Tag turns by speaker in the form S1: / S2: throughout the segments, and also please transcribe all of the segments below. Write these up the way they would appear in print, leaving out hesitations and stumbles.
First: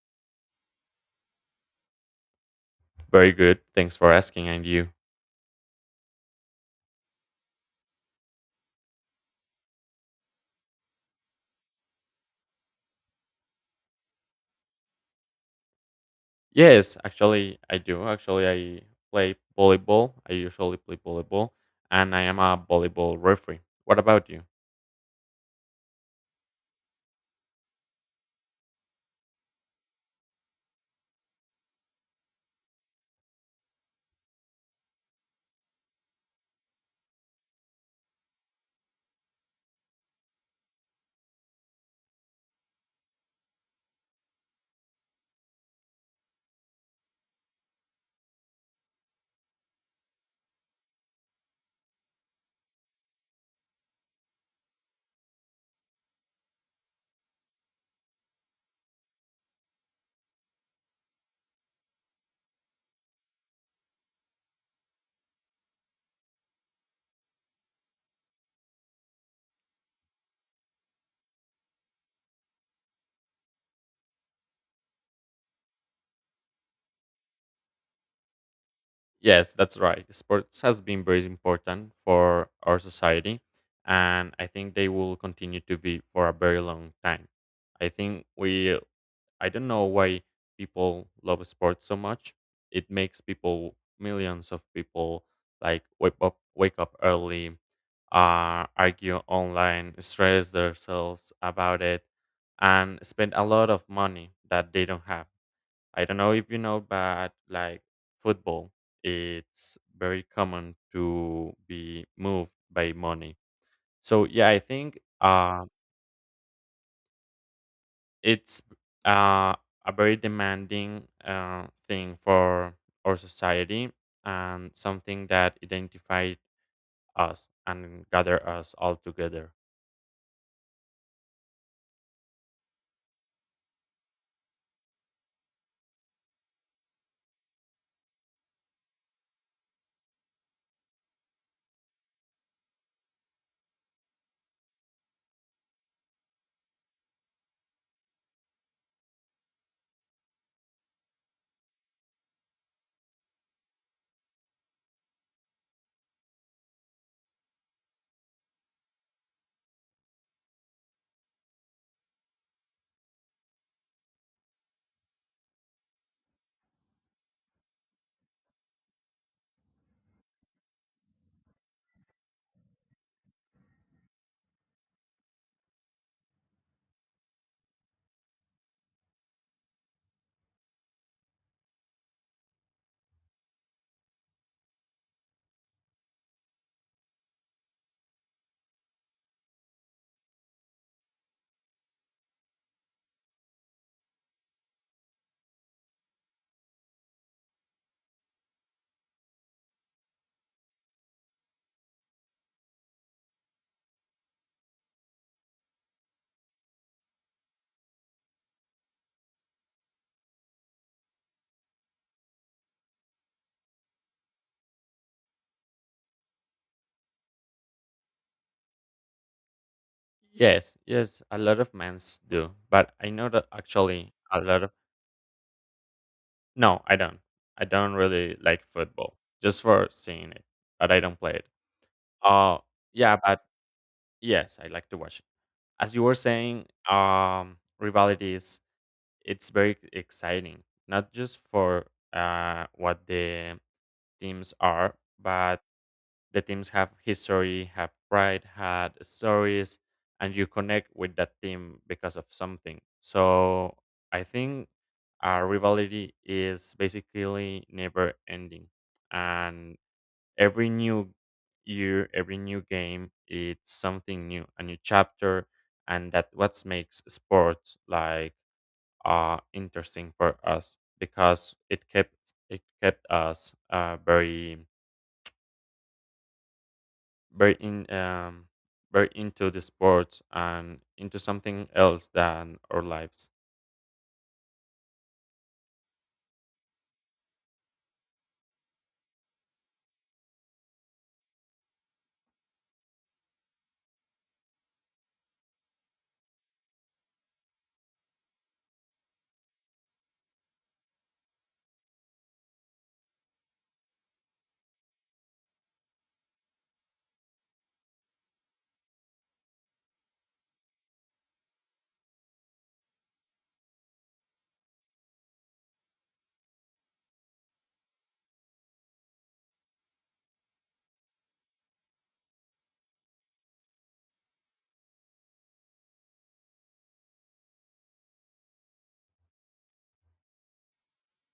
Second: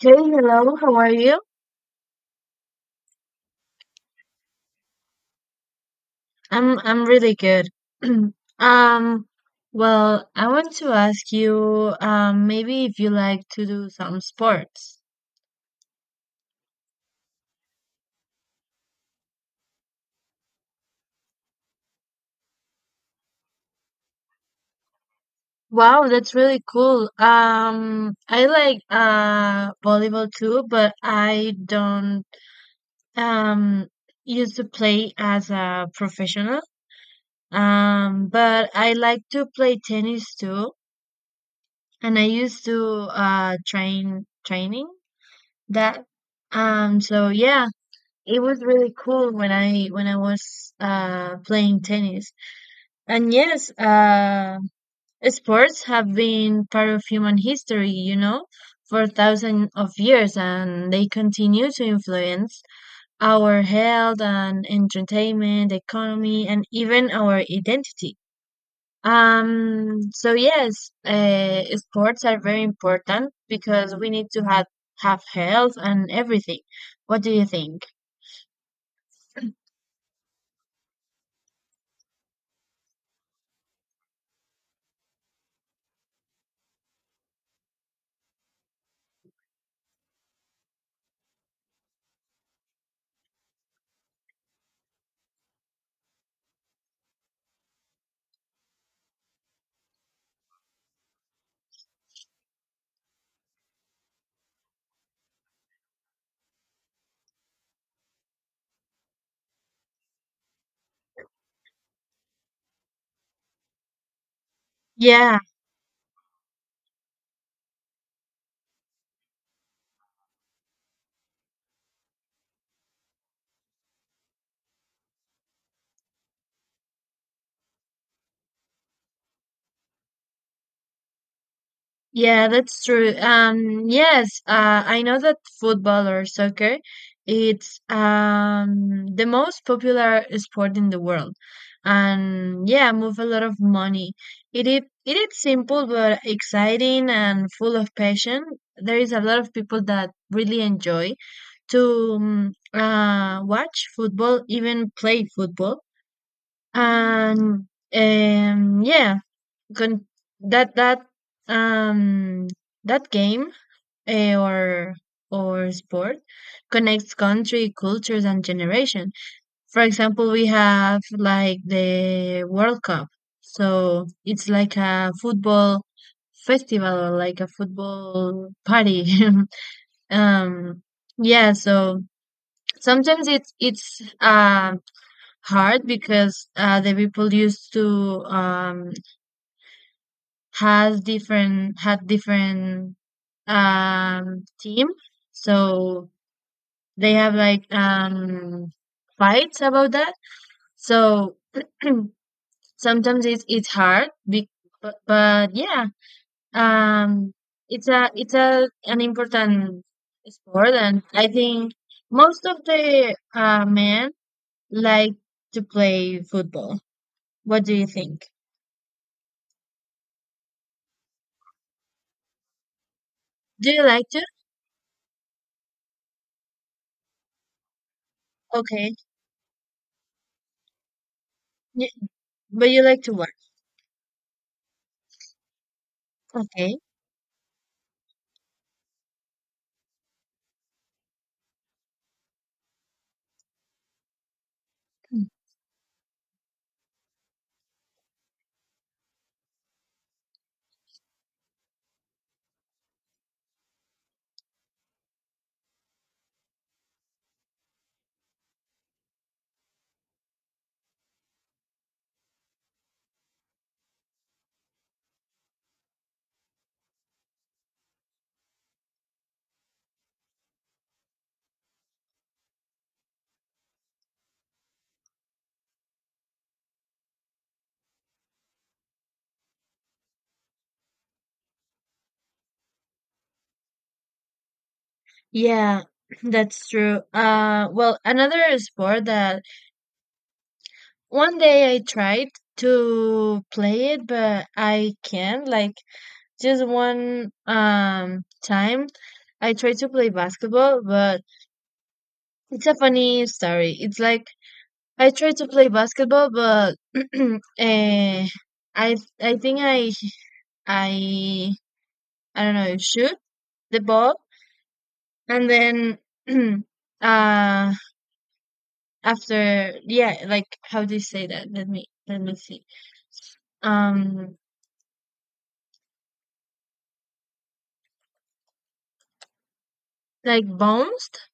S1: Hey, hello. How are you?
S2: Very good. Thanks for asking. And you?
S1: I'm really good. Um, well, I want to ask you, maybe if you like to do some sports.
S2: Yes, actually, I do. Actually, I play volleyball. I usually play volleyball, and I am a volleyball referee. What about you?
S1: Wow, that's really cool. I like volleyball too, but I don't um used to play as a professional. But I like to play tennis too, and I used to train training that. Um, so yeah. It was really cool when I was playing tennis. And yes, sports have been part of human history, for thousands of years, and they continue to influence our health and entertainment, economy, and even our identity. So yes, sports are very important because we need to have health and everything. What do you think?
S2: Yes, that's right. Sports has been very important for our society, and I think they will continue to be for a very long time. I think we I don't know why people love sports so much. It makes people Millions of people like wake up early, argue online, stress themselves about it, and spend a lot of money that they don't have. I don't know if you know, but like football, it's very common to be moved by money. So yeah, I think
S1: Yeah.
S2: it's uh, a very demanding thing for our society and something that identified us and gather us all together.
S1: Yeah, that's true. Yes, I know that football or soccer, it's the most popular sport in the world, and yeah, move a lot of money. It is simple but exciting and full of passion. There is a lot of people that really enjoy to watch football, even play football, and um yeah con- that that um that game, eh, or or sport connects country cultures and generation. For example, we have like the world cup, so it's like a football festival, like a football party. um yeah so Sometimes it's hard because the people used to has different had different team, so they have like fights about that. So sometimes it's hard be, but yeah, um it's a an important sport, and I think most of the men like to play football. What do you think?
S2: Yes, yes, a lot of men's do, but I know that
S1: Do you like
S2: actually
S1: to?
S2: a lot of no, I don't. I don't really like
S1: Okay.
S2: football just for seeing it, but I don't play it.
S1: Y-
S2: Uh
S1: but you like to
S2: yeah,
S1: work?
S2: but Yes, I like to watch it. As you were saying,
S1: Okay.
S2: rivalries it's very exciting, not just for what the teams are, but the teams have history, have pride, had stories, and you connect with that team because of something. So I think our rivalry is basically never ending, and every new year, every new game, it's something new, a new chapter, and that what makes sports like interesting for us because it kept us very very in very into the sports and into something else than our lives.
S1: Yeah, that's true. Well, another sport that one day I tried to play it, but I can't. Like just one time, I tried to play basketball, but it's a funny story. It's like I tried to play basketball, but eh, I think I I don't know shoot the ball, and then uh after, yeah, like, how do you say that? Let me see. Um, like bounced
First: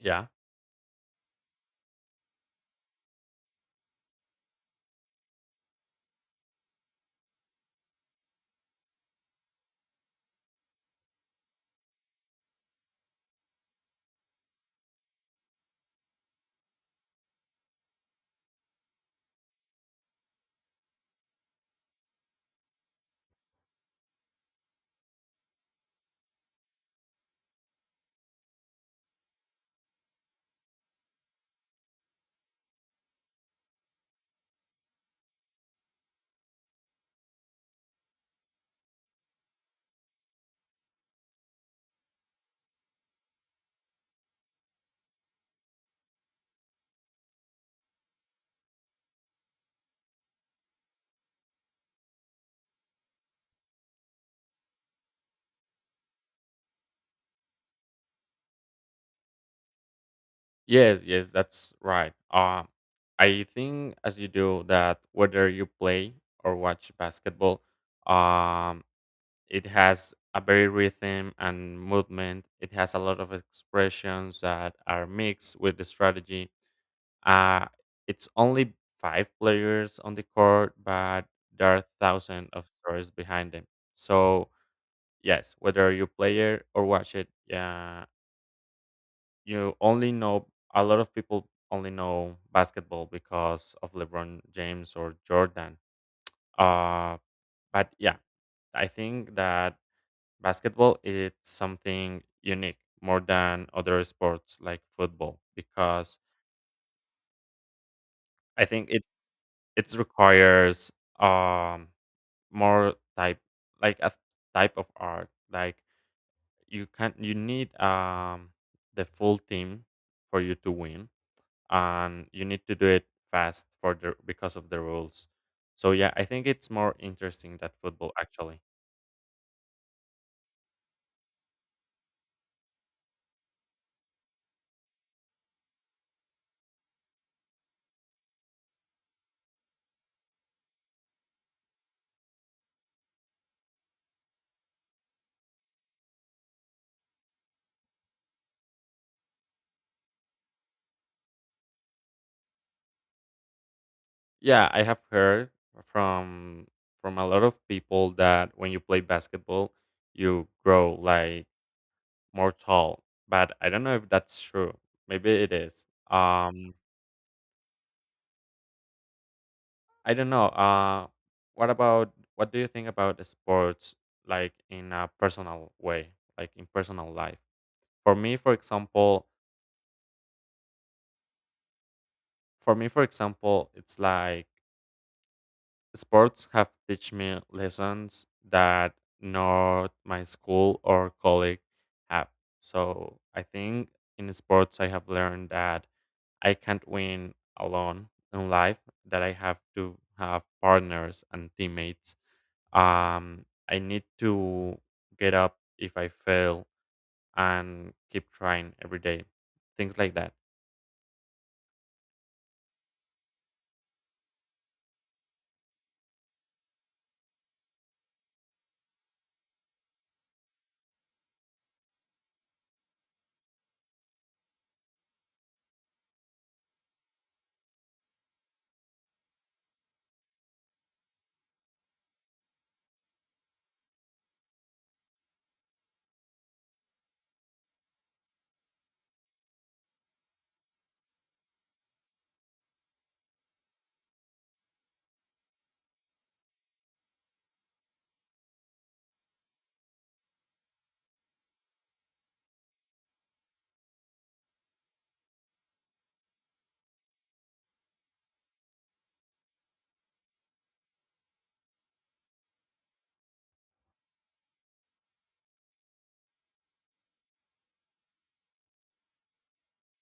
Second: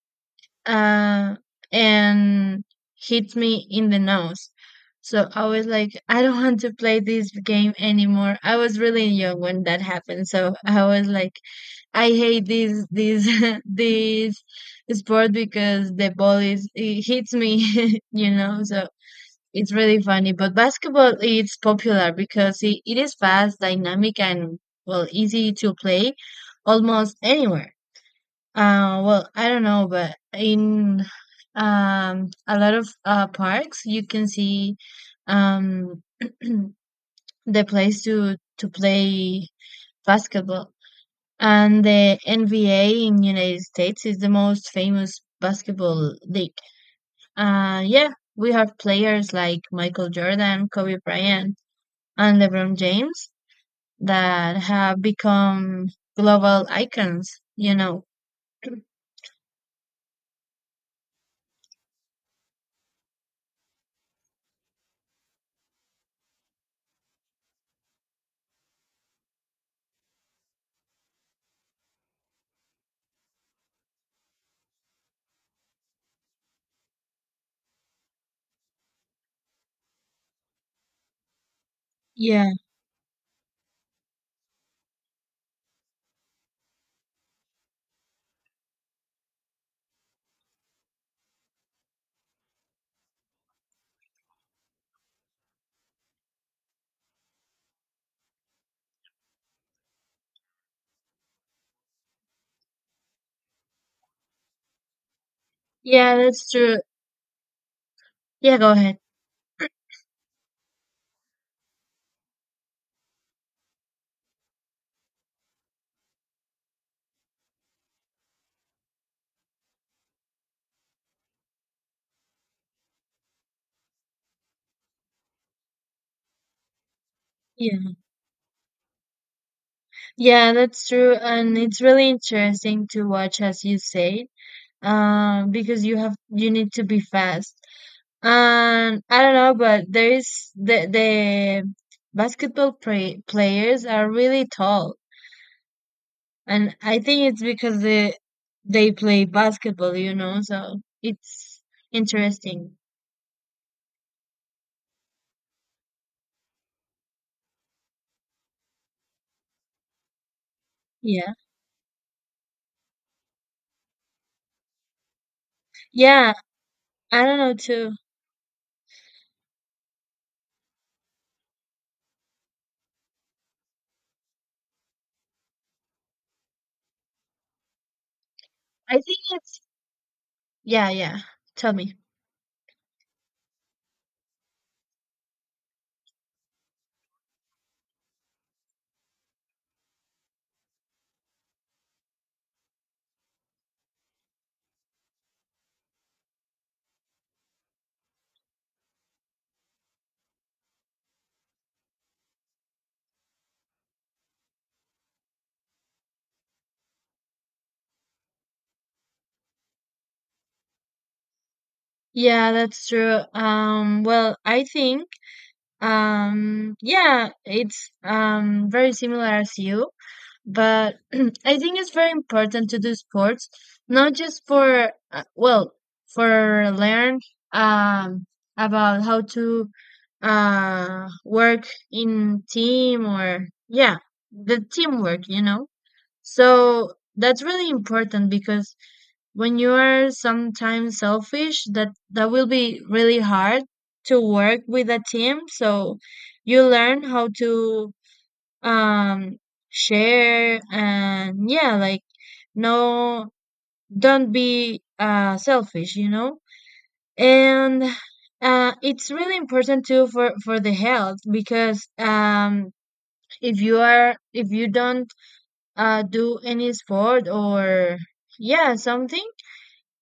S2: Yeah.
S1: uh and hit me in the nose. So I was like, I don't want to play this game anymore. I was really young when that happened. So I was like, I hate this this sport because the ball is it hits me, you know. So it's really funny, but basketball is popular because it is fast, dynamic, and, well, easy to play almost anywhere. Well, I don't know, but in a lot of parks, you can see, um, the place to play basketball. And the NBA in United States is the most famous basketball league. Yeah, we have players like Michael Jordan, Kobe Bryant, and LeBron James that have become global icons, you know.
S2: Yes. Yes. That's right. I think as you do that, whether you play or watch basketball, um, it has a very rhythm and movement. It has a lot of expressions that are mixed with the strategy. Uh, it's only five players on the court, but there are thousands
S1: Yeah.
S2: of stories behind them. So yes, whether you play it or watch it, yeah, you only know a lot of people only know basketball because of LeBron James or Jordan. Uh, but yeah, I think that basketball is something unique more than other sports like football
S1: Yeah,
S2: because
S1: that's true. Yeah,
S2: I
S1: go
S2: think
S1: ahead.
S2: it it requires um more type like a type of art like you need the full team for you to win, and you need to do it fast for the because of the rules. So yeah, I think it's more interesting than
S1: Yeah.
S2: football actually.
S1: Yeah, that's true, and it's really interesting to watch, as you say, because you have you need to be fast. And I don't know, but there is the basketball play, players are really tall, and I think it's because they play basketball, you know. So it's interesting.
S2: Yeah, I have heard from from a lot of people that when you play basketball you grow
S1: Yeah.
S2: like more tall, but I don't know if that's true. Maybe it is.
S1: Yeah,
S2: um
S1: I don't know too.
S2: I don't know. What about what do you think about the sports, like in a personal way, like in personal life? For me, for
S1: I think
S2: example,
S1: it's yeah, yeah. Tell me.
S2: it's like sports have teach me lessons that not my school or colleague have. So I think in sports, I have learned that I can't win alone in life. That I have to have partners and teammates. I need to get up if I fail and keep trying every day. Things like that.
S1: Yeah, that's true. Well, I think yeah, it's very similar as you, but I think it's very important to do sports, not just for well, for learn um about how to work in team, or yeah, the teamwork, you know. So that's really important because when you are sometimes selfish, that will be really hard to work with a team. So you learn how to um share, and yeah, like, no, don't be selfish, you know? And it's really important too for the health, because if you are if you don't do any sport, or yeah, something.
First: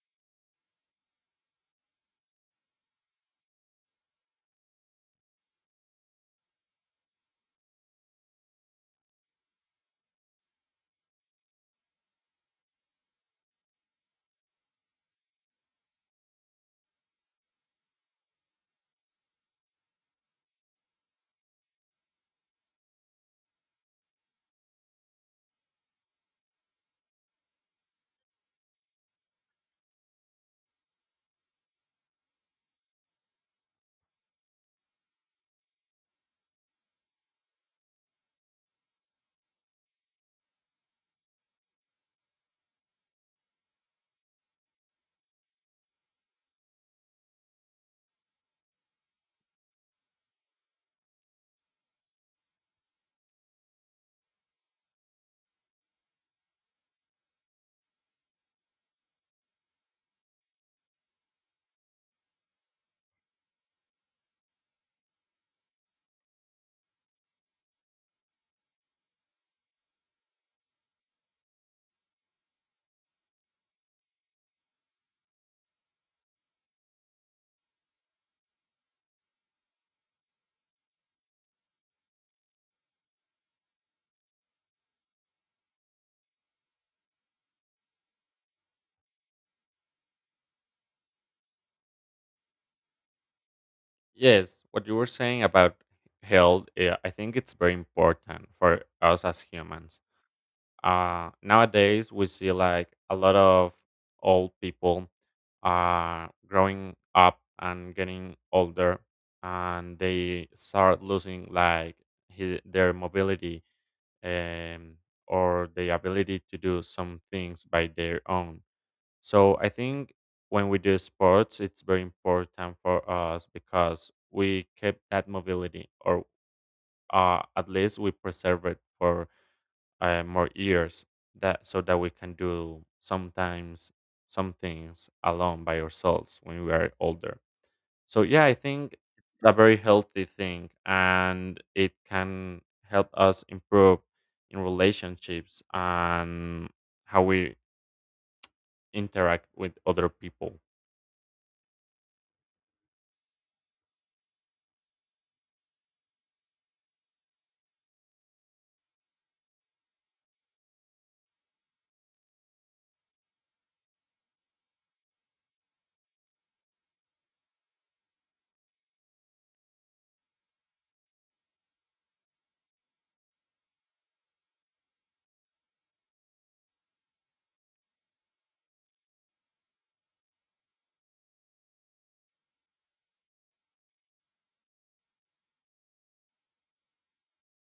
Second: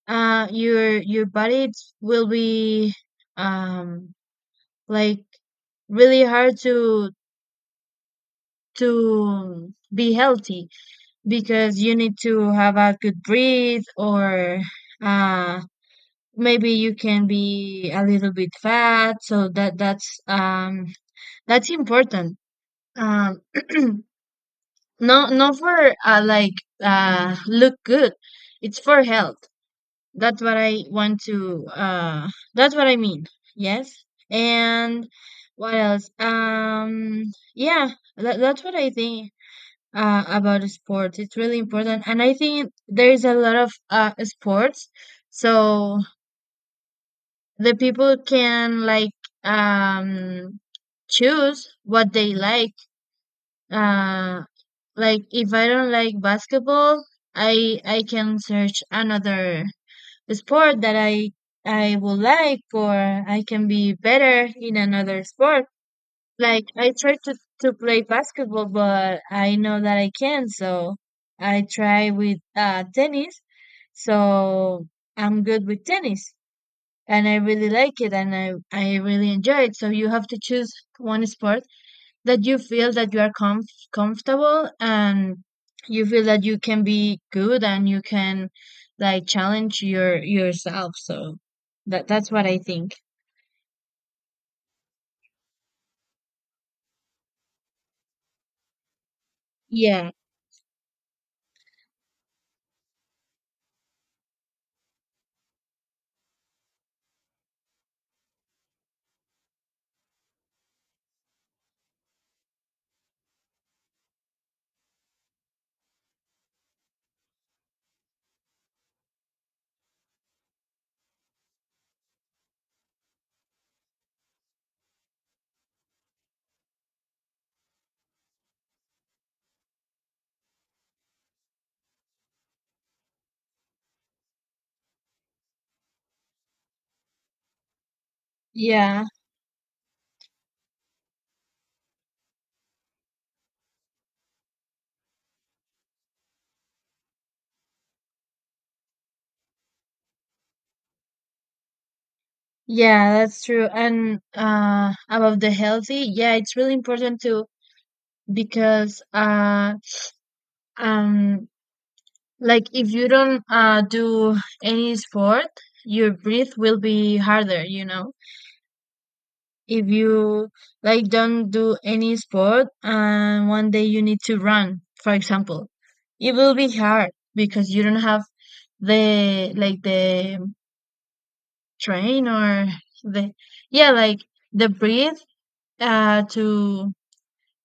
S1: Your body will be um like really hard to be healthy, because you need to have a good breathe, or uh maybe you can be a little bit fat. So that's that's important. um no, not for like, look good, it's for health. That's what I want to that's what I mean. Yes. And what else? Yeah, that's what I think about sports. It's really important, and I think there is a lot of sports, so the people can like um choose what they like. Uh, like, if I don't like basketball, I can search another sport that I would like, or I can be better in another sport. Like, I try to play basketball, but I know that I can, not so I try with tennis. So I'm good with tennis, and I really like it, and I really enjoy it. So you have to choose one sport that you feel that you are comfortable, and you feel that you can be good, and you can like challenge yourself. So that's what I think.
S2: Yes, what you were saying about health, yeah, I think it's very important for us as humans.
S1: Yeah.
S2: Nowadays, we see like a lot of old people are growing up and getting older, and they start losing like their mobility, um, or the ability to do some things by their own. So I think when we do sports, it's very important for us because we keep that mobility, or at least we preserve it for more years. That so that we can do sometimes some things alone by ourselves when we are older. So yeah, I think
S1: Yeah.
S2: it's a very healthy thing, and it can help us improve in relationships and how we interact with other people.
S1: Yeah, that's true, and about the healthy, yeah, it's really important too, because um like, if you don't do any sport, your breath will be harder, you know. If you like don't do any sport and one day you need to run, for example, it will be hard because you don't have the, like, the train, or the, yeah, like, the breath uh to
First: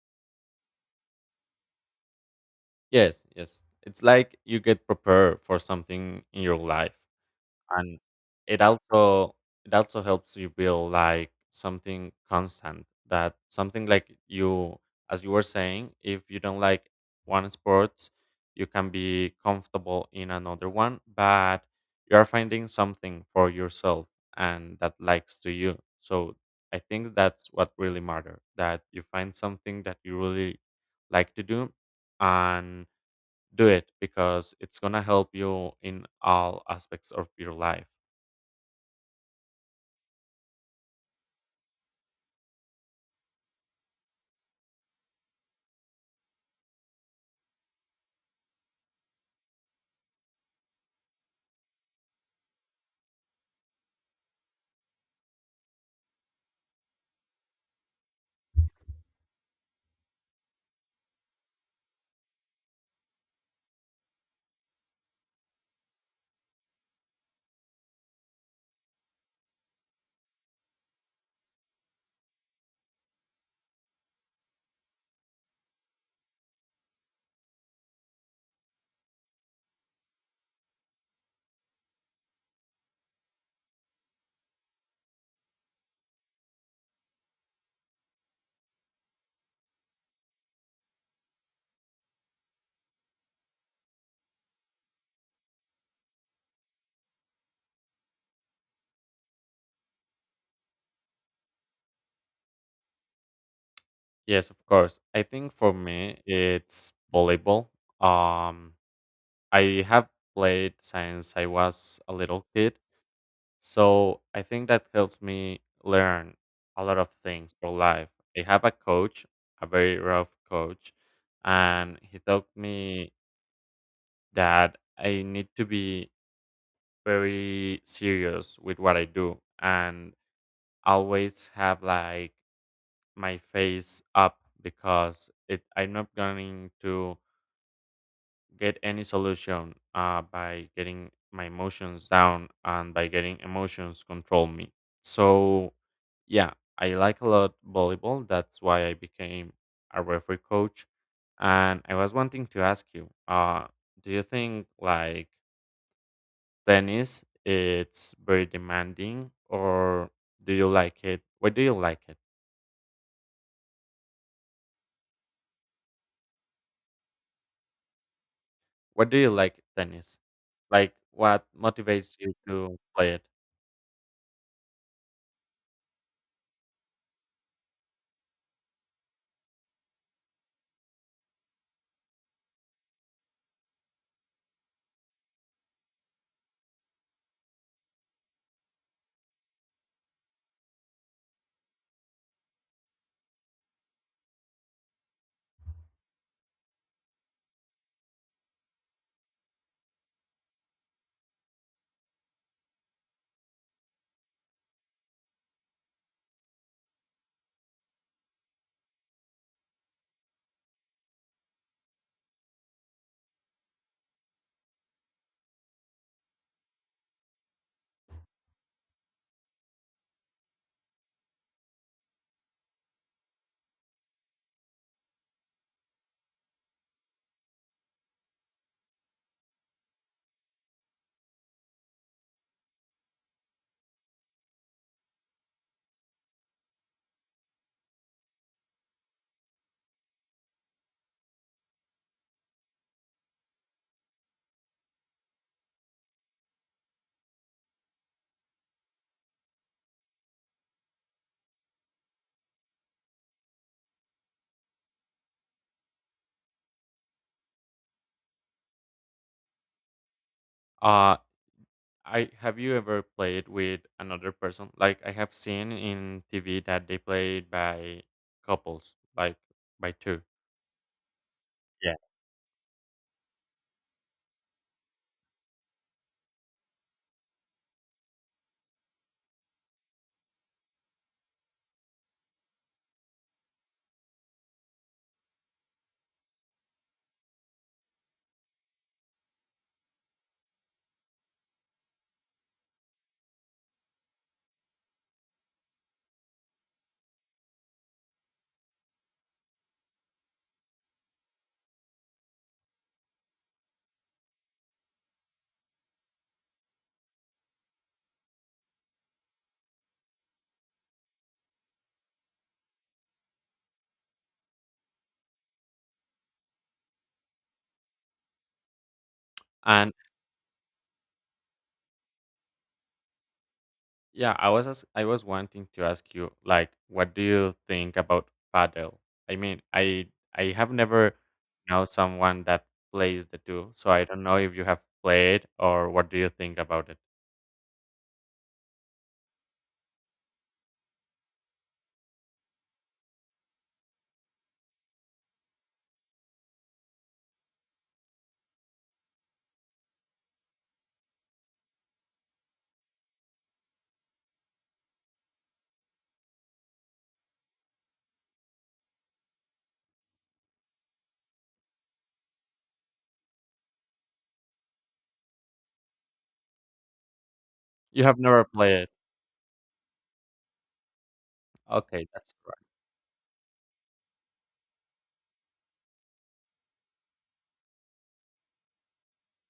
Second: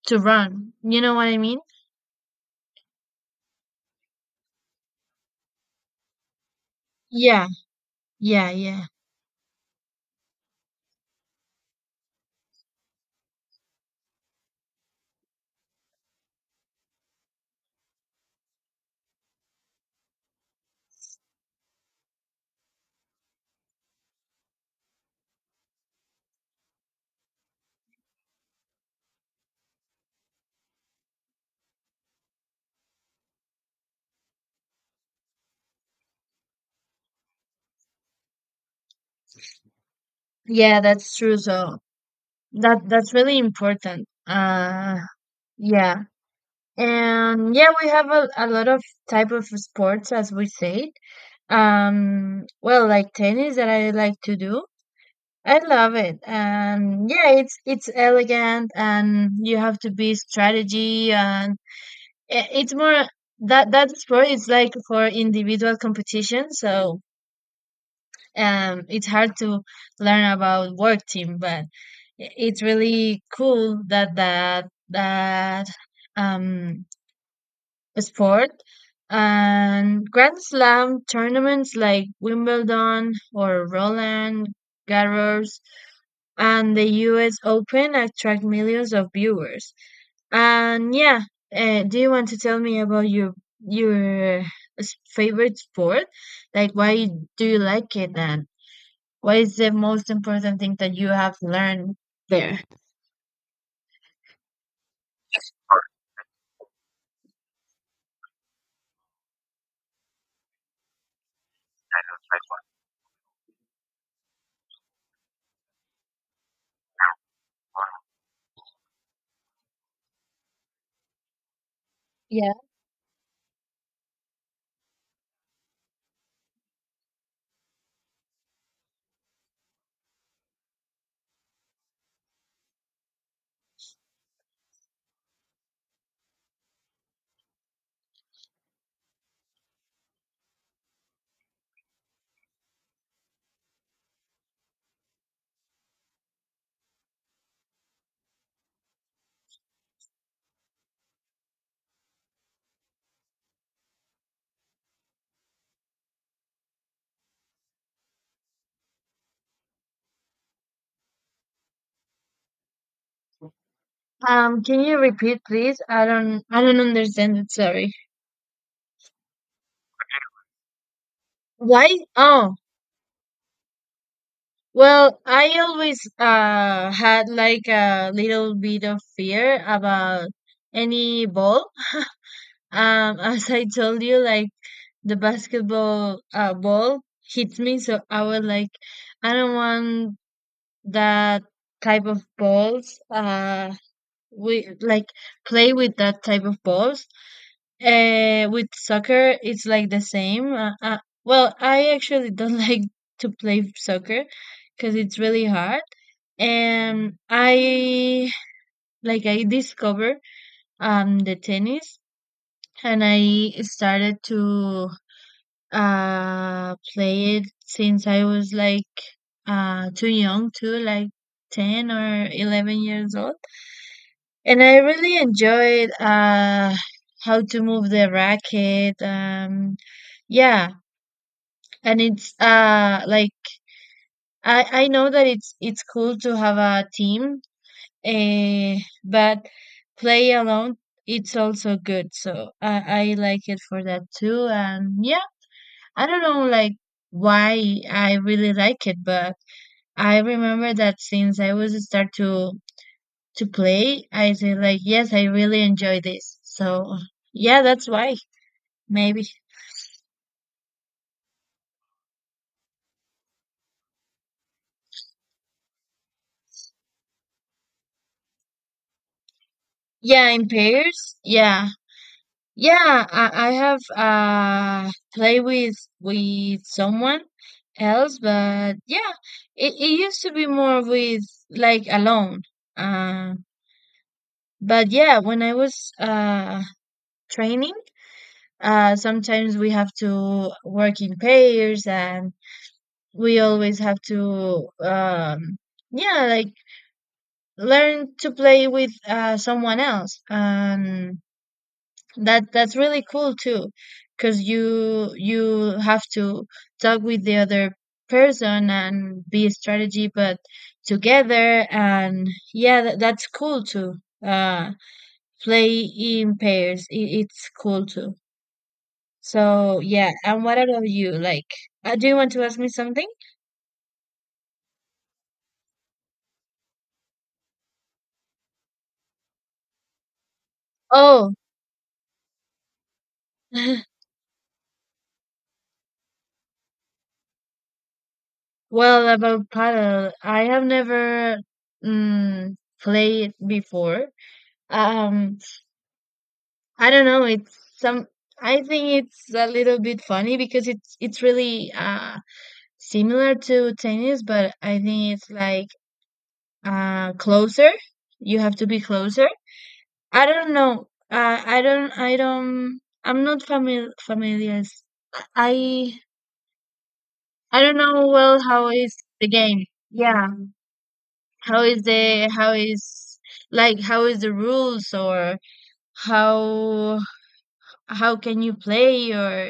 S1: to run. You know what I mean?
S2: Yes, yes. It's like you get prepared for something in your life.
S1: Yeah,
S2: And
S1: yeah,
S2: it
S1: yeah.
S2: also it also helps you build like something constant, that something like, you as you were saying, if you don't like one sports, you can be comfortable in another one, but you are finding something for yourself and that likes to you. So I think that's what really matter, that you find something that you really like to do, and do it because it's going to help you in all aspects of your life.
S1: Yeah, that's true. So that's really important. Uh, yeah. And yeah, we have a lot of type of sports, as we said. Well, like tennis that I like to do. I love it. And yeah, it's elegant, and you have to be strategy, and it's more that that sport is like for individual competition, so it's hard to learn about work team. But it's really cool that um sport. And Grand Slam tournaments like Wimbledon or Roland Garros and the US Open attract millions of viewers. And yeah, do you want to tell me about your favorite sport? Like, why do you like it, and what is the most important thing that you have learned there?
S2: Yes, of course. I think for me, it's volleyball. Um, I have played since I was a little kid, so I think that helps me learn a lot of things for life. I have a coach, a very rough coach, and he taught
S1: Yeah.
S2: me that I need to be very serious with what I do, and always have like my face up because it I'm not going to get any solution by getting my emotions down and by getting emotions control me. So, yeah, I like a lot volleyball. That's why I became a referee coach. And I was wanting to ask you, do you think like tennis it's very demanding or do you like it? What do you like it?
S1: Can you repeat, please? I don't understand it. Sorry.
S2: What do you like tennis? Like what
S1: Why?
S2: motivates you
S1: Oh,
S2: to play it?
S1: well, I always had like a little bit of fear about any ball. As I told you, like, the basketball ball hits me, so I was like, I don't want that type of balls. We like play with that type of balls. With soccer, it's like the same. Well, I actually don't like to play soccer because it's really hard. And I discovered the tennis, and I started to play it since I was like too young too, like 10 or 11 years old. And I really enjoyed how to move the racket. Yeah, and it's like I know that it's cool to have a team, eh, but play alone it's also good. So I like it for that too. And yeah, I don't know like why I really like it, but I remember that since I was start to play, I say like, yes, I really enjoy this. So yeah, that's why maybe.
S2: Uh I have you ever played with another person? Like I have seen in TV that they played by couples, like by two.
S1: Yeah, in pairs. Yeah,
S2: Yeah.
S1: yeah. I have play with someone else. But yeah, it used to be more with like alone. Uh, but yeah, when I was training, sometimes we have to work in pairs. And we always have to yeah like learn to play with someone else. And that's really cool too, because you have to talk with the other person and be a strategy but together. And yeah, that's cool too. Uh, play in pairs, it's cool too. So
S2: And
S1: yeah, and what about you, like, do you want to ask me something?
S2: yeah, I was as I was wanting to ask you, like, what do you think about paddle? I mean, I have never
S1: Oh.
S2: know someone that plays the two, so I don't know if you have played or what do you think about it.
S1: Well, about paddle, I have never, mm, played before. Um, I don't know. It's some. I think it's a little bit funny because it's really similar to tennis, but I think it's like closer. You have to be closer. I don't know. I don't. I don't. I'm not familiar. Familiar. I I don't
S2: You
S1: know
S2: have
S1: well
S2: never
S1: how
S2: played.
S1: is the game. Yeah. how is
S2: Okay,
S1: the
S2: that's
S1: how
S2: right.
S1: is how is the rules or how how can you play? Or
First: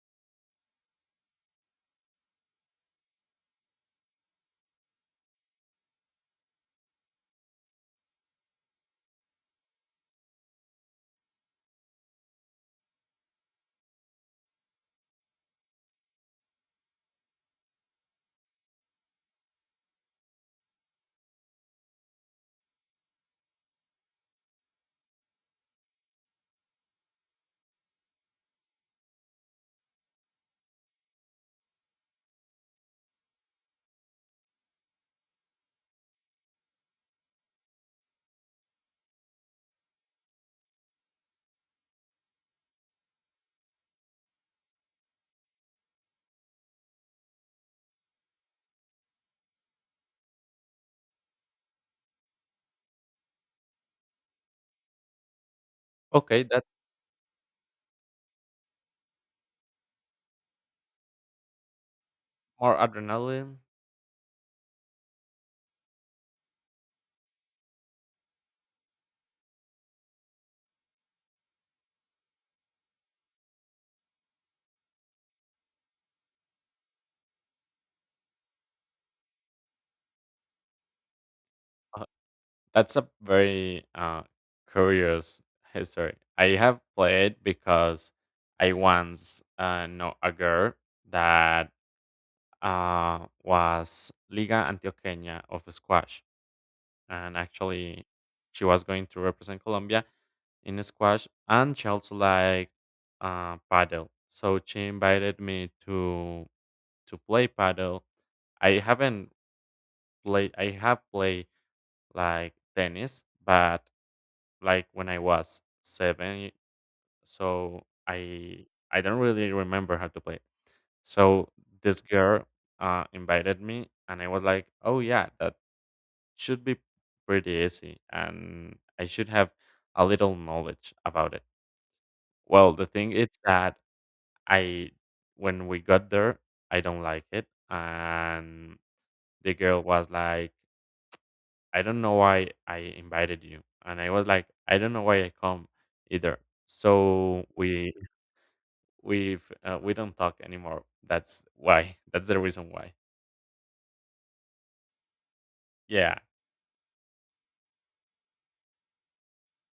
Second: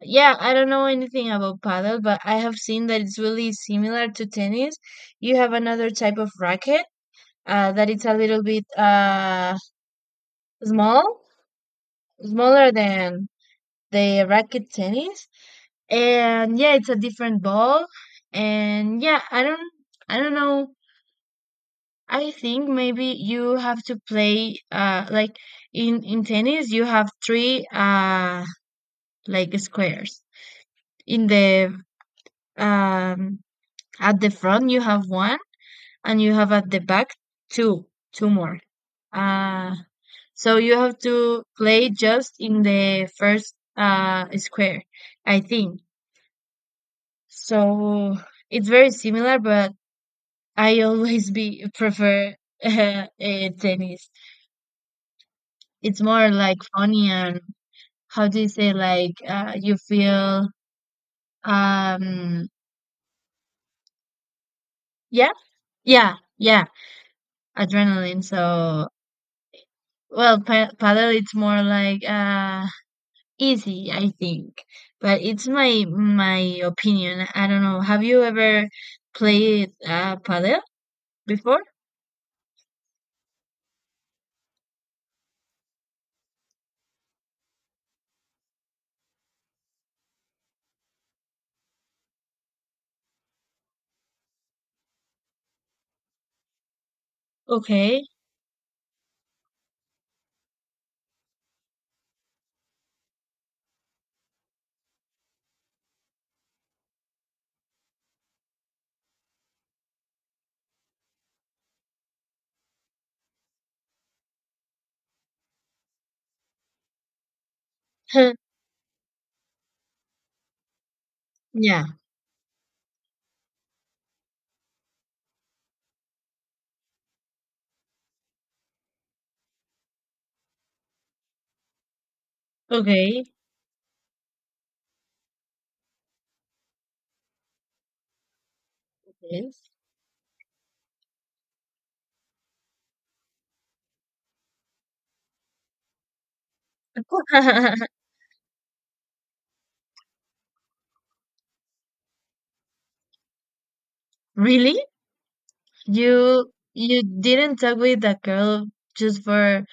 S1: yeah, I don't know anything about paddle, but I have seen that it's really similar to tennis. You have another type of racket, that it's a little bit small smaller than the racket tennis. And yeah, it's a different ball. And yeah, I don't know. I think maybe you have to play like in tennis you have three like squares. In the um at the front you have one, and you have at the back two two more. Uh so you have to play just in the first square, I think. So it's very similar, but I always be prefer uh, tennis. It's more
S2: Okay,
S1: like
S2: that's
S1: funny and how do you say, like you feel, um
S2: more adrenaline.
S1: yeah, yeah, adrenaline. So well, paddle it's more like easy, I think, but it's my opinion. I don't know, have you ever played paddle before?
S2: uh, That's a very curious history. I have played because I once know a girl that was Liga Antioqueña of squash, and
S1: Okay.
S2: actually she was going to represent Colombia in squash, and she also liked paddle. So she invited me to play paddle. I haven't played. I have played like tennis, but like when I was seven. So
S1: Huh,
S2: I don't really remember how to play it. So
S1: yeah.
S2: this girl invited me, and I was like, "Oh yeah, that should be pretty easy, and I should have a little knowledge about it." Well, the thing
S1: Okay.
S2: is that I when we got there, I don't like it, and the
S1: Yes.
S2: girl was like, "I don't know why I invited you," and I was like, "I don't know why I come either." So we've we don't talk anymore. That's why that's the reason why.
S1: Really,
S2: Yeah,
S1: you didn't talk with that girl just for,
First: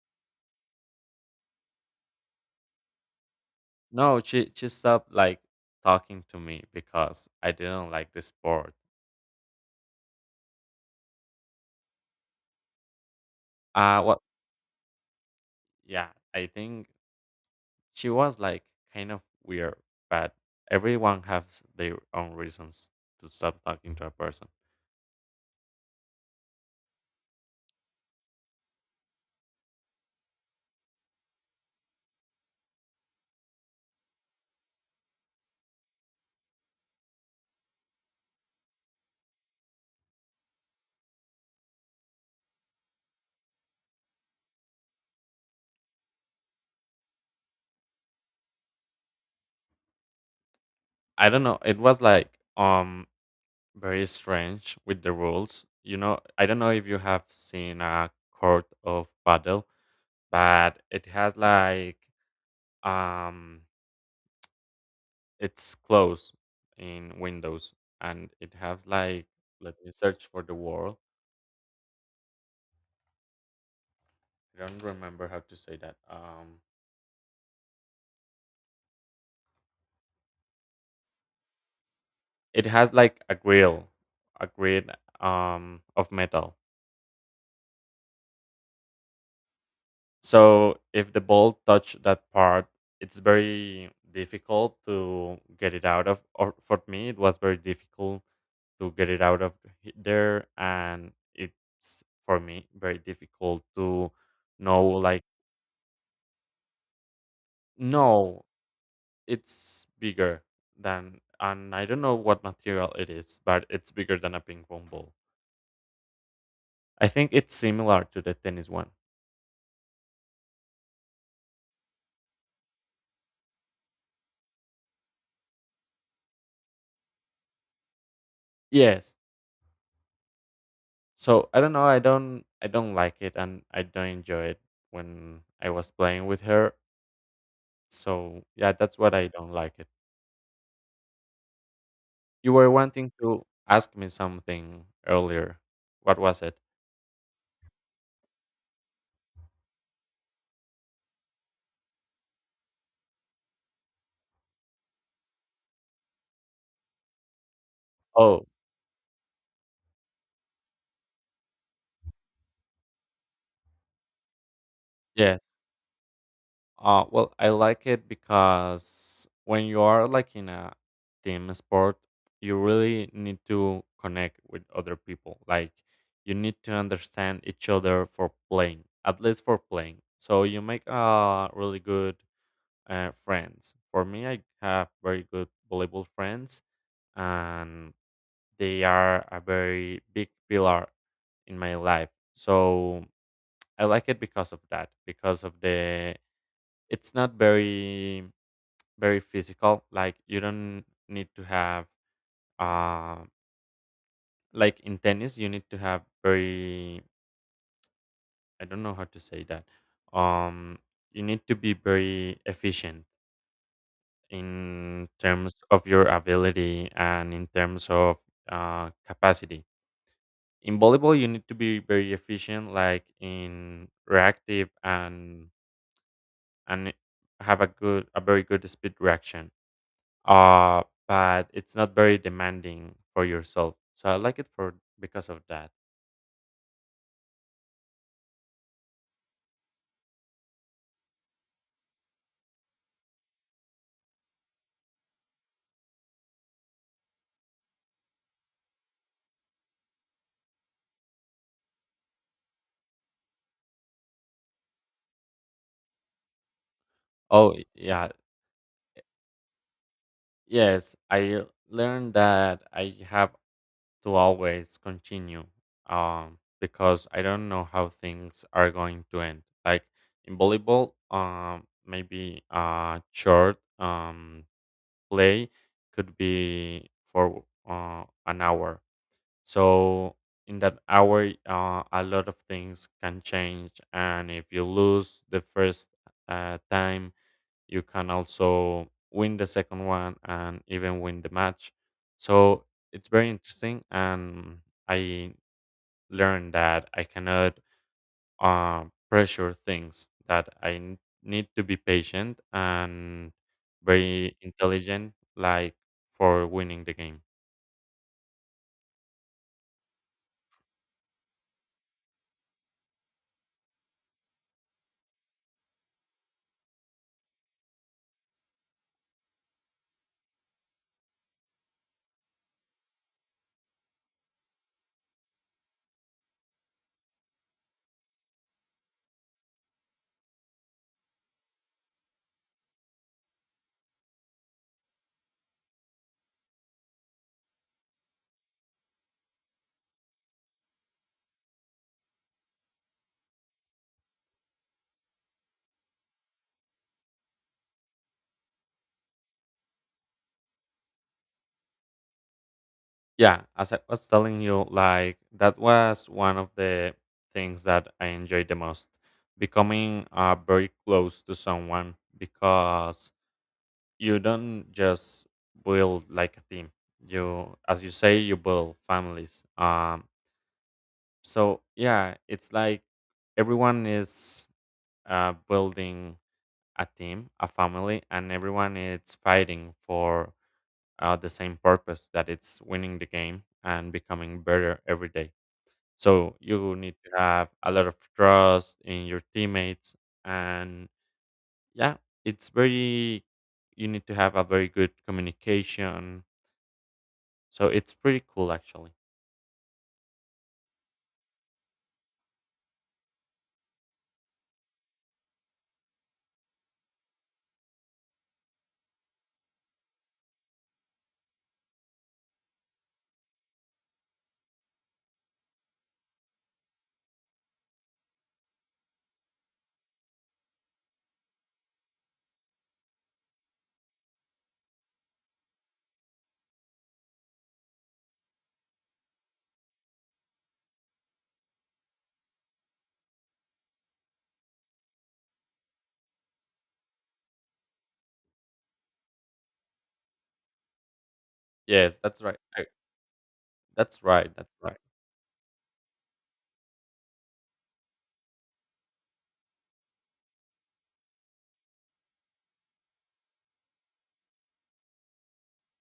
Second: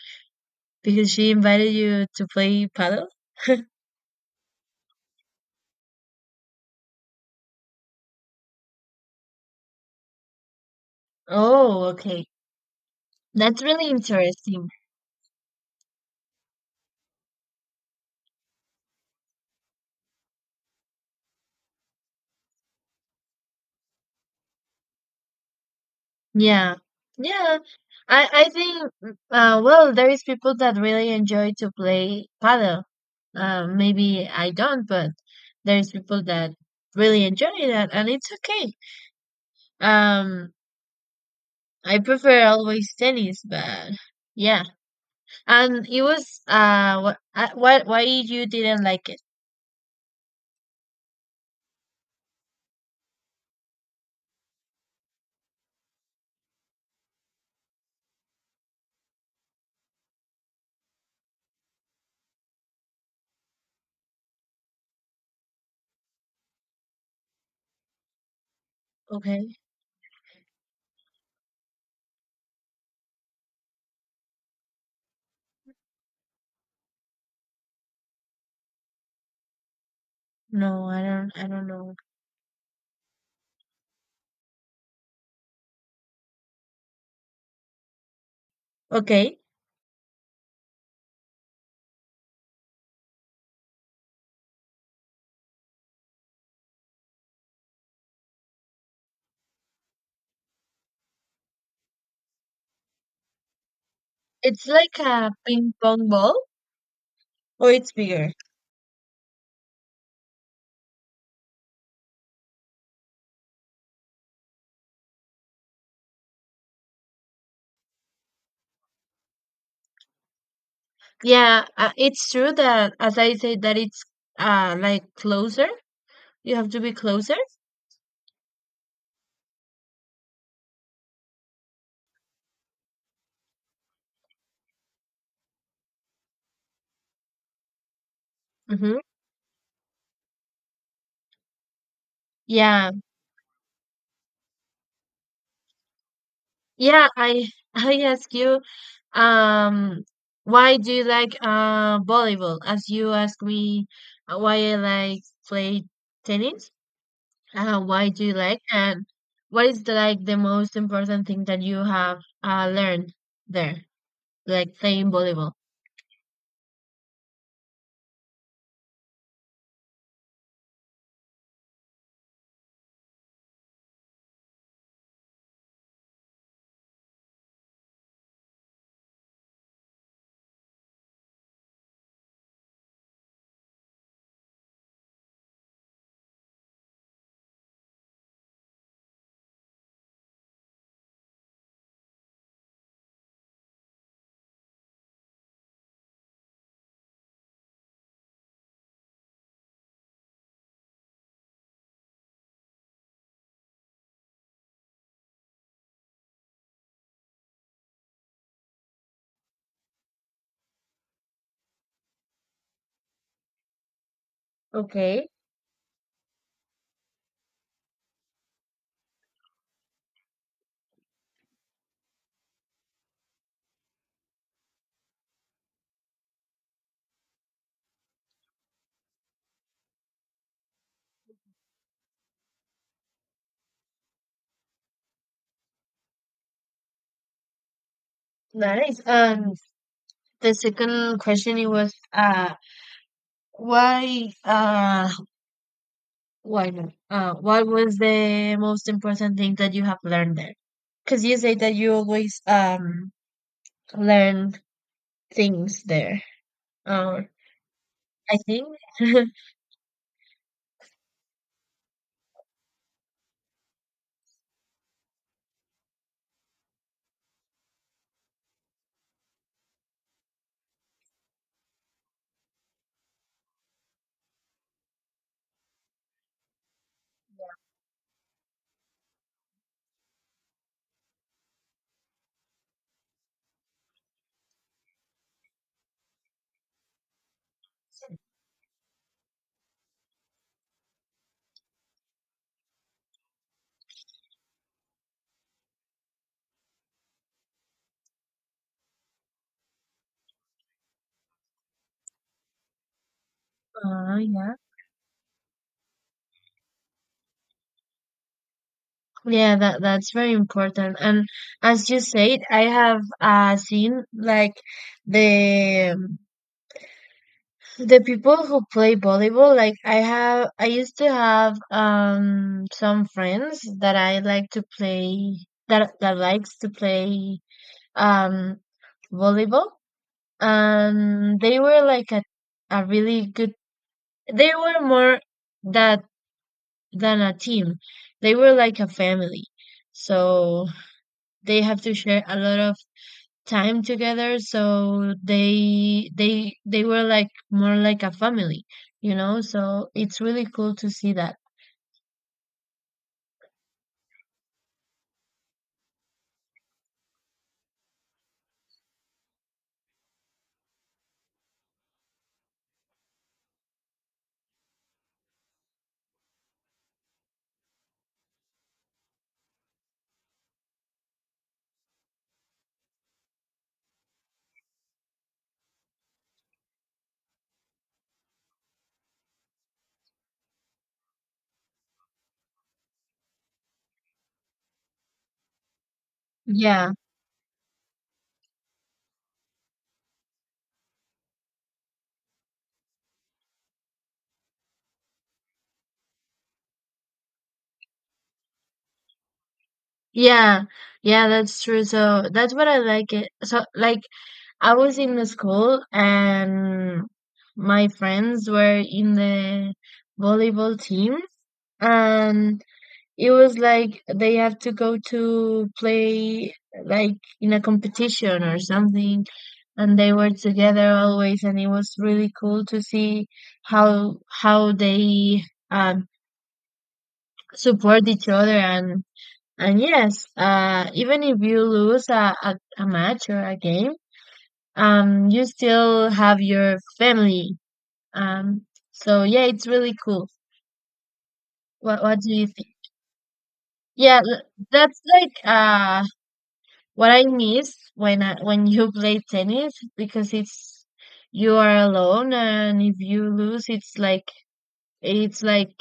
S1: because she invited you to play paddle?
S2: no, she stopped like talking to me because I didn't like the sport.
S1: Oh, okay. That's really
S2: What
S1: interesting.
S2: Yeah, I think she was like kind of weird, but everyone has their own reasons to stop talking to a person.
S1: Yeah. Yeah. I think well, there is people that really enjoy to play paddle. Maybe I don't, but there's people that really enjoy that, and it's okay. Um I prefer always tennis, but yeah. And it was what, why you didn't like it?
S2: I don't know, it was like um very strange with the rules, you know. I don't know if you have seen a court of paddle, but it has like um it's closed in windows, and it has like,
S1: Okay.
S2: let me search for the word, I don't remember how to say that.
S1: No, I don't know.
S2: It has like a grill, a grid of metal.
S1: Okay.
S2: So if the ball touch that part, it's very difficult to get it out of, or for me it was very difficult to get it out of there. And it's for me very difficult to
S1: It's
S2: know
S1: like
S2: like
S1: a ping pong ball, or it's bigger?
S2: no. It's bigger than, and I don't know what material it is, but it's bigger than a ping pong ball. I think it's similar to the tennis one.
S1: Yeah, it's true that, as I said, that it's like closer. You have to be closer.
S2: Yes. So I don't know. I don't. I don't like it, and I don't enjoy it when I was playing with her. So yeah,
S1: Mm-hmm.
S2: that's what I don't like it. You were
S1: Yeah,
S2: wanting to ask me something earlier. What was it?
S1: yeah. I I ask you, um, why do you like volleyball? As you ask me, why I like play tennis. Why do you
S2: Oh
S1: like, and what is the, like the most important thing that you have learned there, like playing
S2: yes.
S1: volleyball?
S2: Well, I like it because when you are like in a team sport, you really need to connect with other people. Like you need to understand each other for playing, at least for playing. So you make really good friends. For me, I have very good volleyball friends, and they are a very big pillar in my life. So I like it because of that, because of the it's not very very physical, like you don't need to have uh like in tennis you need to have very, I don't know how to say that, um you need to be very efficient in
S1: Okay,
S2: terms of your ability and in terms of capacity. In volleyball you need to be very efficient like in reactive, and and have a very good speed reaction, uh, but it's not very demanding for yourself. So I like it for because of that.
S1: nice. The second question it was why, why not? What was the most important thing that you have learned there? Because you say that you always learn things there. Uh,
S2: Oh yeah,
S1: I think.
S2: yes, I learned that I have to always continue, because I don't know how things are going to end. Like in volleyball, maybe a short play could be for an hour. So in that hour, a lot of things can change, and if you lose the first time, you can also win the second one and even win the match. So it's very interesting, and I learned that I cannot pressure things. That need to be patient and very
S1: Yeah.
S2: intelligent, like for winning the game.
S1: Yeah, that that's very important. And as you said, I have seen like the The people who play volleyball, like I have, I used to have some friends that I like to play that likes to play um volleyball, and they were like a really good. They were more that than a team. They were like a family, so they have to share a lot of time together, so they were like more like a family, you know? So it's really cool to see that.
S2: Yeah, as I was telling you, like that was one of the things that I enjoyed the most. Becoming very close to someone, because you don't just build like a team. You, as you say, you build families. So yeah, it's like everyone is building a team, a family, and everyone is fighting for the same purpose, that it's winning the game and becoming better every day. So you
S1: Yeah.
S2: need to have a lot of trust in your teammates. And yeah, it's very, you need to have a very good communication. So it's pretty cool, actually.
S1: Yeah yeah that's true. So that's what I like it. So like I was in the school, and my friends were in the volleyball team. And it was like they have to go to play like in a competition or something, and they were together always, and it was really cool to see how they, um, support each other. And yes, even if you lose a match or a game, you still have your family. Um, so yeah, it's really cool.
S2: Yes,
S1: What
S2: that's
S1: do
S2: right.
S1: you think?
S2: That's
S1: Yeah,
S2: right.
S1: l-
S2: That's right.
S1: that's like what I miss when I, when you play tennis, because it's you are alone, and if you lose it's like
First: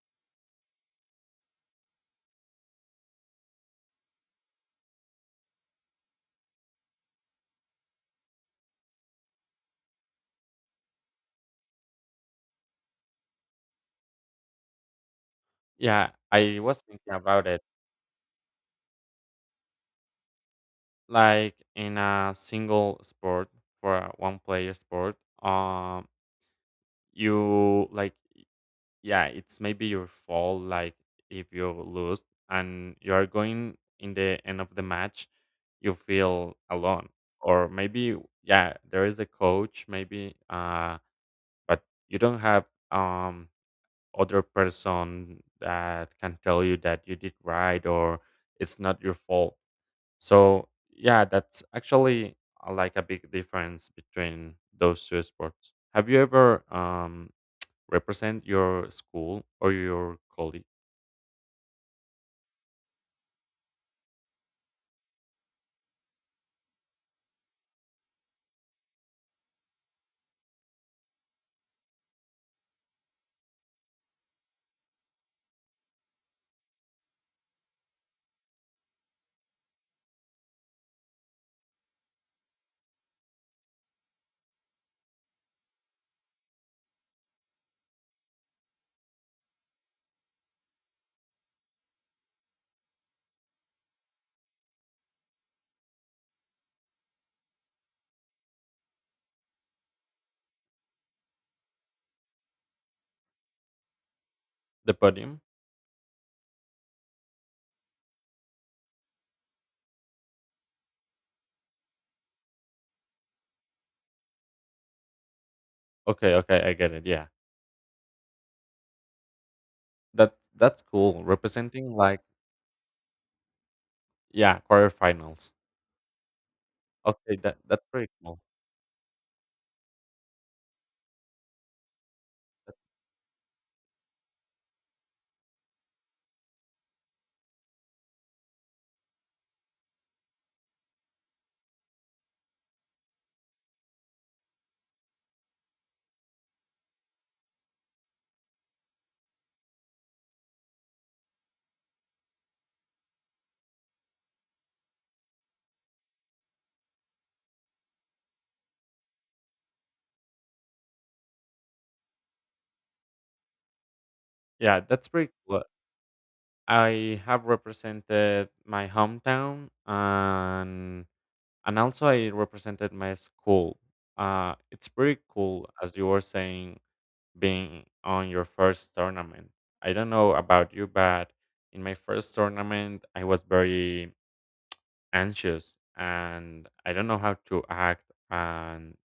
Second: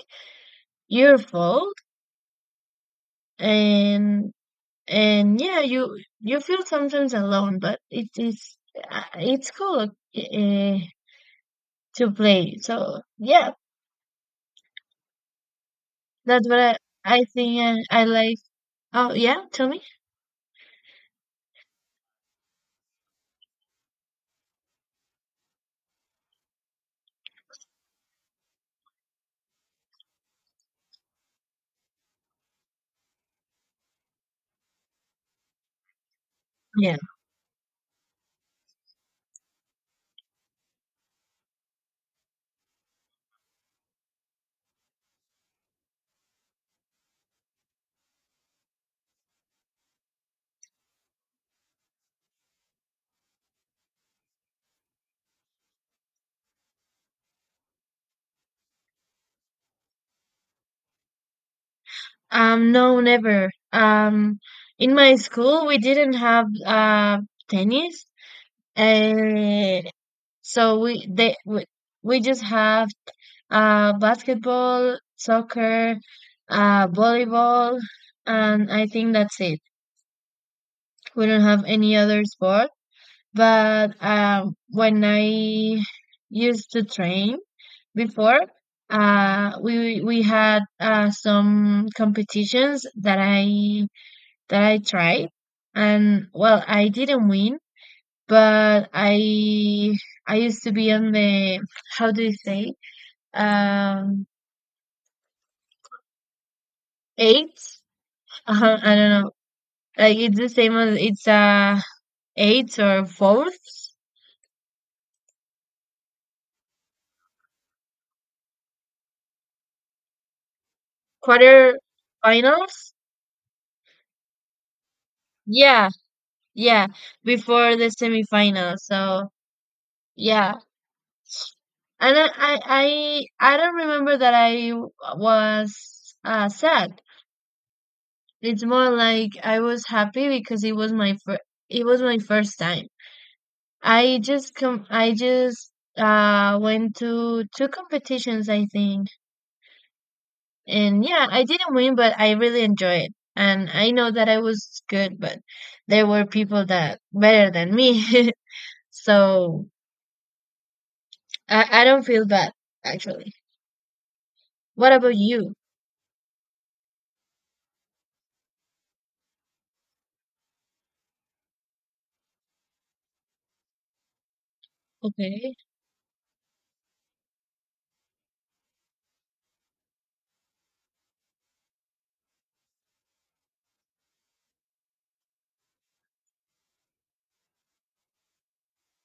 S1: your fault. and and yeah, you feel sometimes alone, but it is it's cool to play, so yeah,
S2: Yeah,
S1: that's what
S2: I
S1: I
S2: was thinking
S1: I
S2: about
S1: think
S2: it.
S1: I like. Oh yeah, tell me.
S2: Like in a single sport, for a one player sport, um, you like yeah, it's maybe your fault. Like if you lose and you are going in the end of the match, you feel
S1: Yeah,
S2: alone, or maybe yeah, there is a coach, maybe, but you don't have um other person that can tell you that you did right or it's not your fault. So yeah, that's actually like a big difference between those two sports. Have you ever represent your school or your college.
S1: no, never. Um, in my school we didn't have tennis. And so we just have basketball, soccer, volleyball, and I think that's it. We don't have any other sport. But when I used to train before, we had some competitions that I tried, and well, I didn't win. But I used to be on the, how do you say, um
S2: The podium.
S1: eight? I don't know. Like it's the same as it's eighth or fourth,
S2: Okay, okay, I get it, yeah. That that's cool
S1: quarter
S2: representing like
S1: finals.
S2: yeah, quarterfinals.
S1: Yeah, yeah.
S2: Okay, that
S1: Before
S2: that's
S1: the
S2: pretty cool.
S1: semifinal. So yeah, and I don't remember that I was sad. It's more like I was happy, because it was my it was my first time. I just com I just went to two competitions, I think. And yeah, I didn't win, but I really enjoyed it. And I know that I was good, but there were people that better than me. So I don't feel bad actually.
S2: Yeah,
S1: What
S2: that's
S1: about
S2: pretty
S1: you?
S2: cool. I have represented my hometown, and also I represented my school. It's pretty
S1: Okay.
S2: cool, as you were saying, being on your first tournament. I don't know about you, but in my first tournament I was very anxious and I don't know how to act. And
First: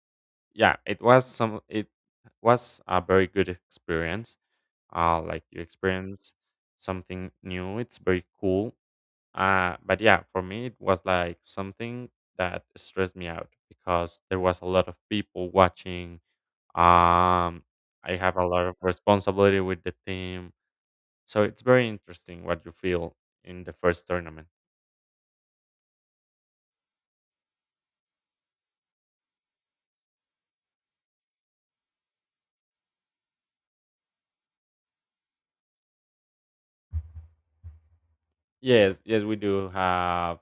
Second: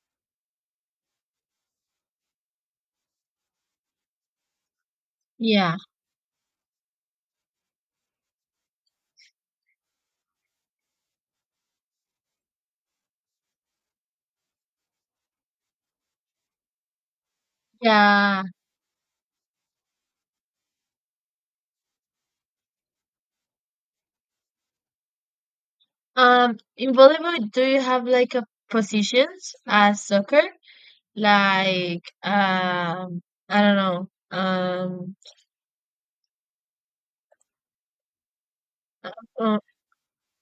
S2: yeah, it was some it was a very good experience. Like you
S1: Yeah.
S2: experience something new, it's very cool. But yeah, for me it was like something that stressed me out because there was a lot of people watching. um I have
S1: Yeah.
S2: a lot of responsibility with the team, so it's very interesting what you feel in the first tournament.
S1: Um, in volleyball do you have like a positions as soccer? Like I don't know. Um,
S2: Yes, yes, we
S1: uh,
S2: do have,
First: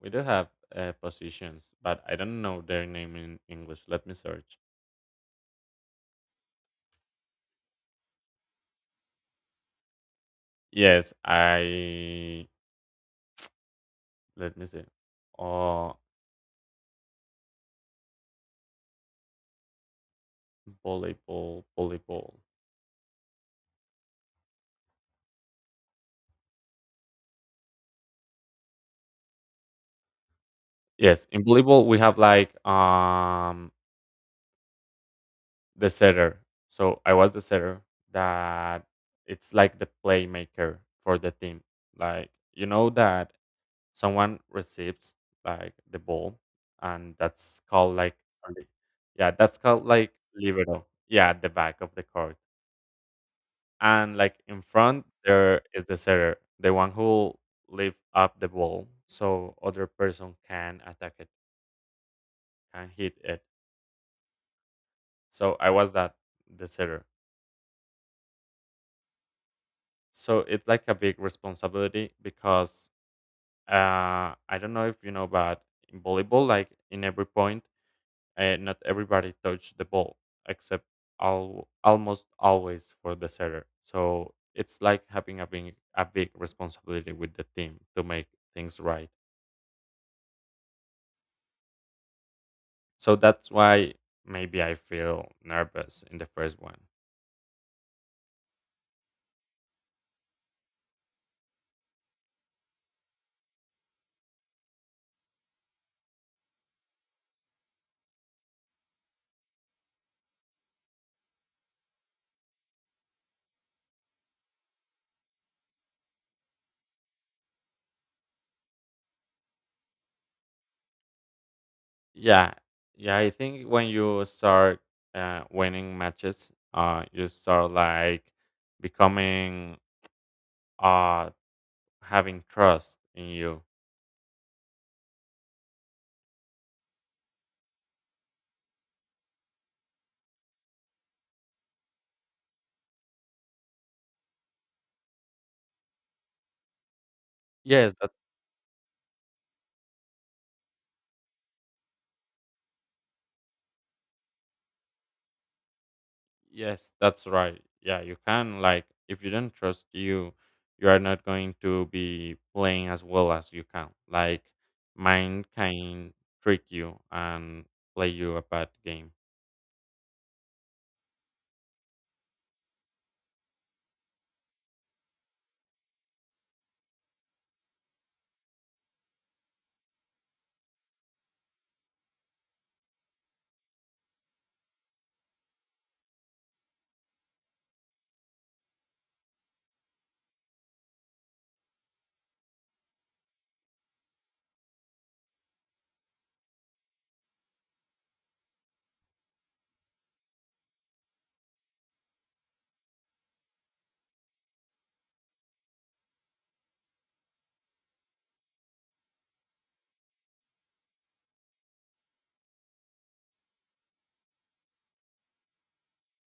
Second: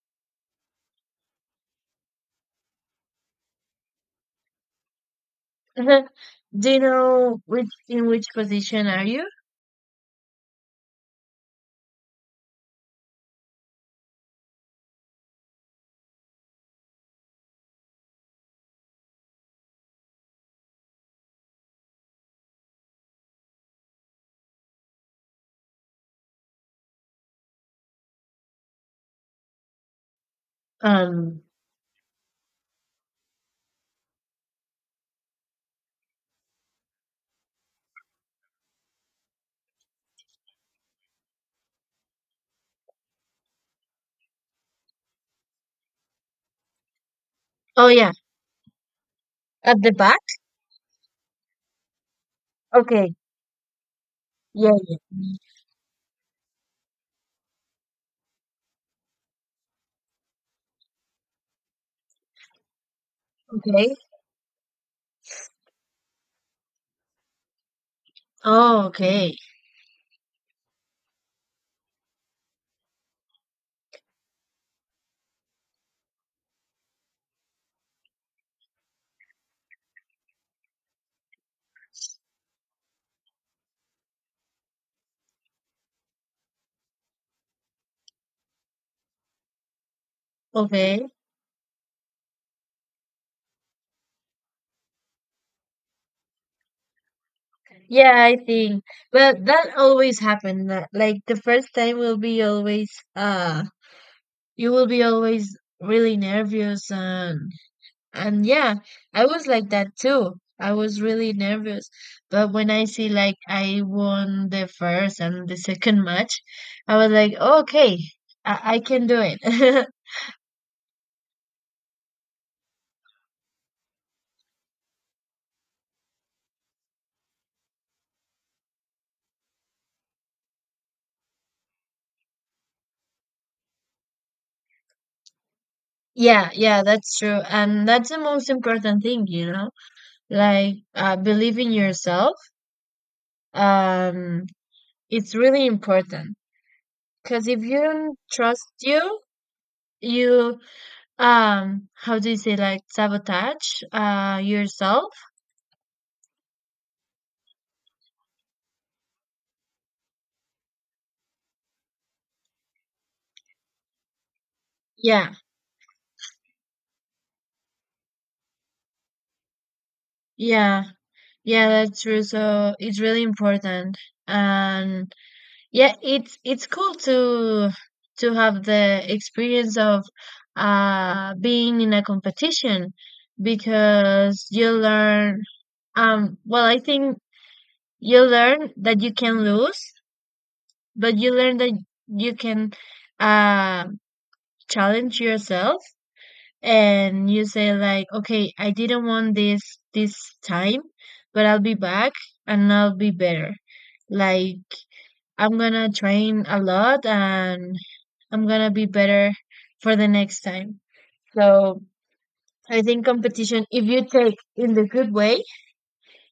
S2: we do have positions, but I don't know their name in English. Let me search.
S1: do you know which in which position are you?
S2: Yes, I let me see. Oh, volleyball, volleyball. Yes,
S1: Um.
S2: in volleyball we have like the setter. So I was the setter, that it's like the playmaker for the team. Like you know that someone receives like the ball, and that's
S1: Oh
S2: called
S1: yeah,
S2: like on the- yeah, that's
S1: at
S2: called
S1: the
S2: like
S1: back.
S2: libero, yeah, at the back of the court.
S1: Okay.
S2: And like in
S1: Yeah.
S2: front there is the setter, the one who lift up the ball so other person can attack it, can hit it.
S1: Okay.
S2: So I was that, the setter.
S1: Oh, okay.
S2: So it's like a big responsibility, because I don't know if you know, but in volleyball, like in every point, and not everybody touched the ball except almost always for the setter. So it's like having a big responsibility with the team to make things right.
S1: Okay.
S2: So that's why maybe I feel nervous in the first one.
S1: Yeah, I think. Well, that always happen. That- like the first time will be always. You will be always really nervous. And yeah, I was like that too. I was really nervous. But when I see like I won the first and the second match, I was like, okay, I can do it.
S2: Yeah, yeah. I think when you start winning matches, you start like becoming uh having trust in you.
S1: Yeah, yeah, that's true. And that's the most important thing, you know? Like believe in yourself. Um, it's really important, because if you
S2: Yes,
S1: don't trust you, you how do you say, like sabotage yourself?
S2: yes, that's right. Yeah, you can, like if you don't trust you, you are not going to be playing as well as you can. Like
S1: Yeah,
S2: mind can trick you and play you a bad game.
S1: yeah. Yeah, that's true. So it's really important. And yeah, it's cool to have the experience of being in a competition, because you learn well, I think you learn that you can lose, but you learn that you can uh challenge yourself. And you say like, okay, I didn't want this time, but I'll be back, and I'll be better. Like, I'm gonna train a lot, and I'm gonna be better for the next time. So I think competition, if you take in the good way,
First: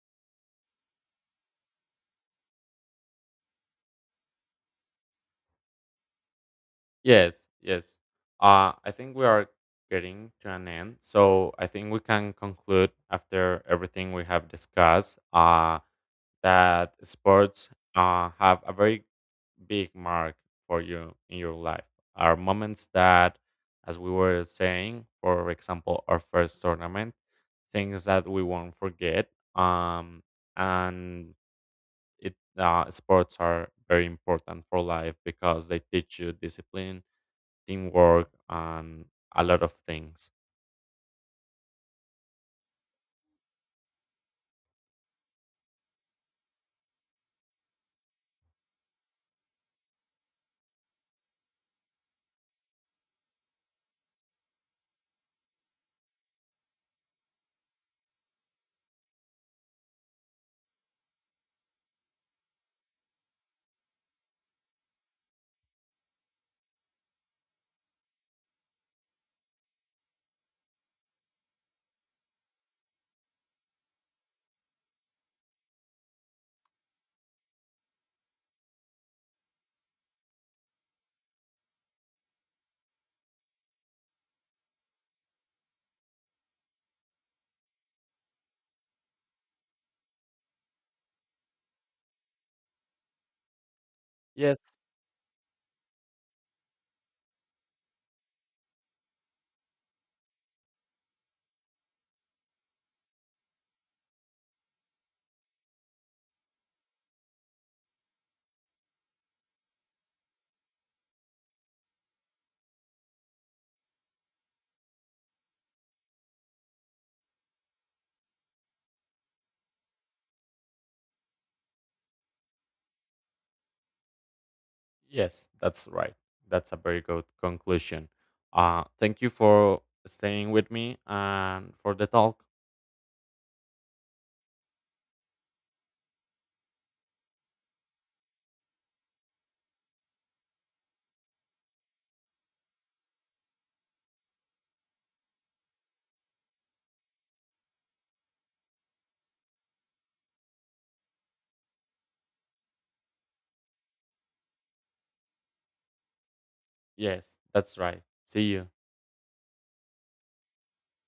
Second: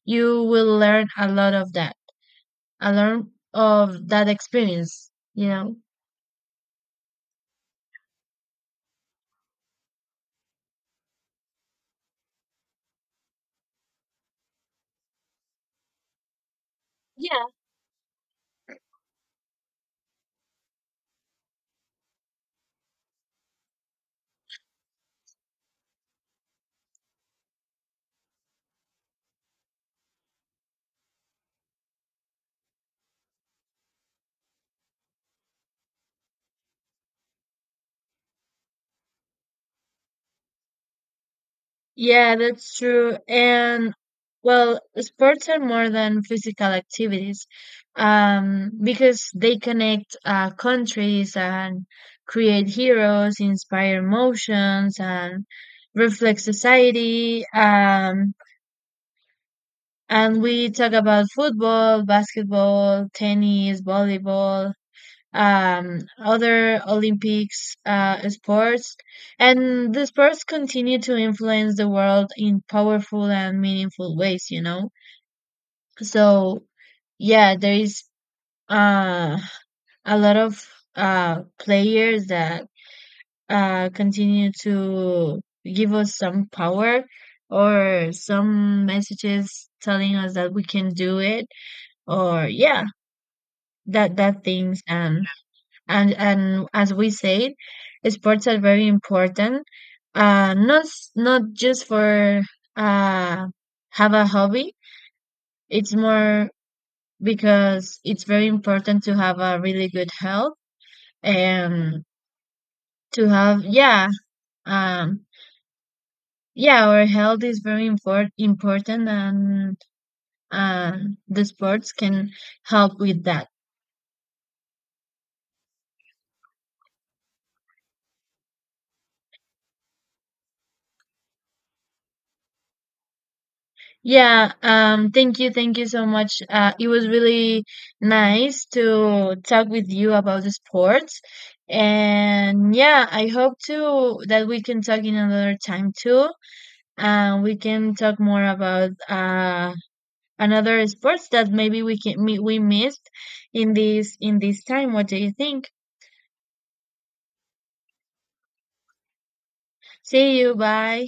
S1: you will learn a lot of that, a lot of that experience, you know?
S2: Yes, yes. I think we are getting to an end. So I think we can conclude, after everything we have discussed, that
S1: Yeah,
S2: sports have a very big mark for you in your life, are moments that, as we were saying, for example our first tournament, things that we won't forget. um and it sports are very important for life because they teach you discipline, teamwork, and a lot of things.
S1: yeah, that's true. And well, sports are more than physical activities, because they connect countries and create heroes, inspire emotions, and reflect society. And we talk about football, basketball, tennis, volleyball, other Olympics sports, and the sports continue to influence the world in powerful and meaningful ways. You know, so yeah, there is uh, a lot of players that continue to give us some power or some messages telling us that we can do it, or yeah, that that
S2: Yes,
S1: things. And and as we said, sports are very important. Not s- not just for uh have a hobby. It's more because it's very important to have a really good health, and to have yeah um yeah, our health is very important. And uh, the sports can help with that.
S2: yes, that's right. That's a very good conclusion. Thank you for staying with me and for the talk.
S1: Yeah, thank you so much. It was really nice to talk with you about the sports. And yeah, I hope too that we can talk in another time too. And we can talk more about another sports that maybe we missed in this time. What do you think?
S2: Yes, that's right. See you.
S1: See you, bye.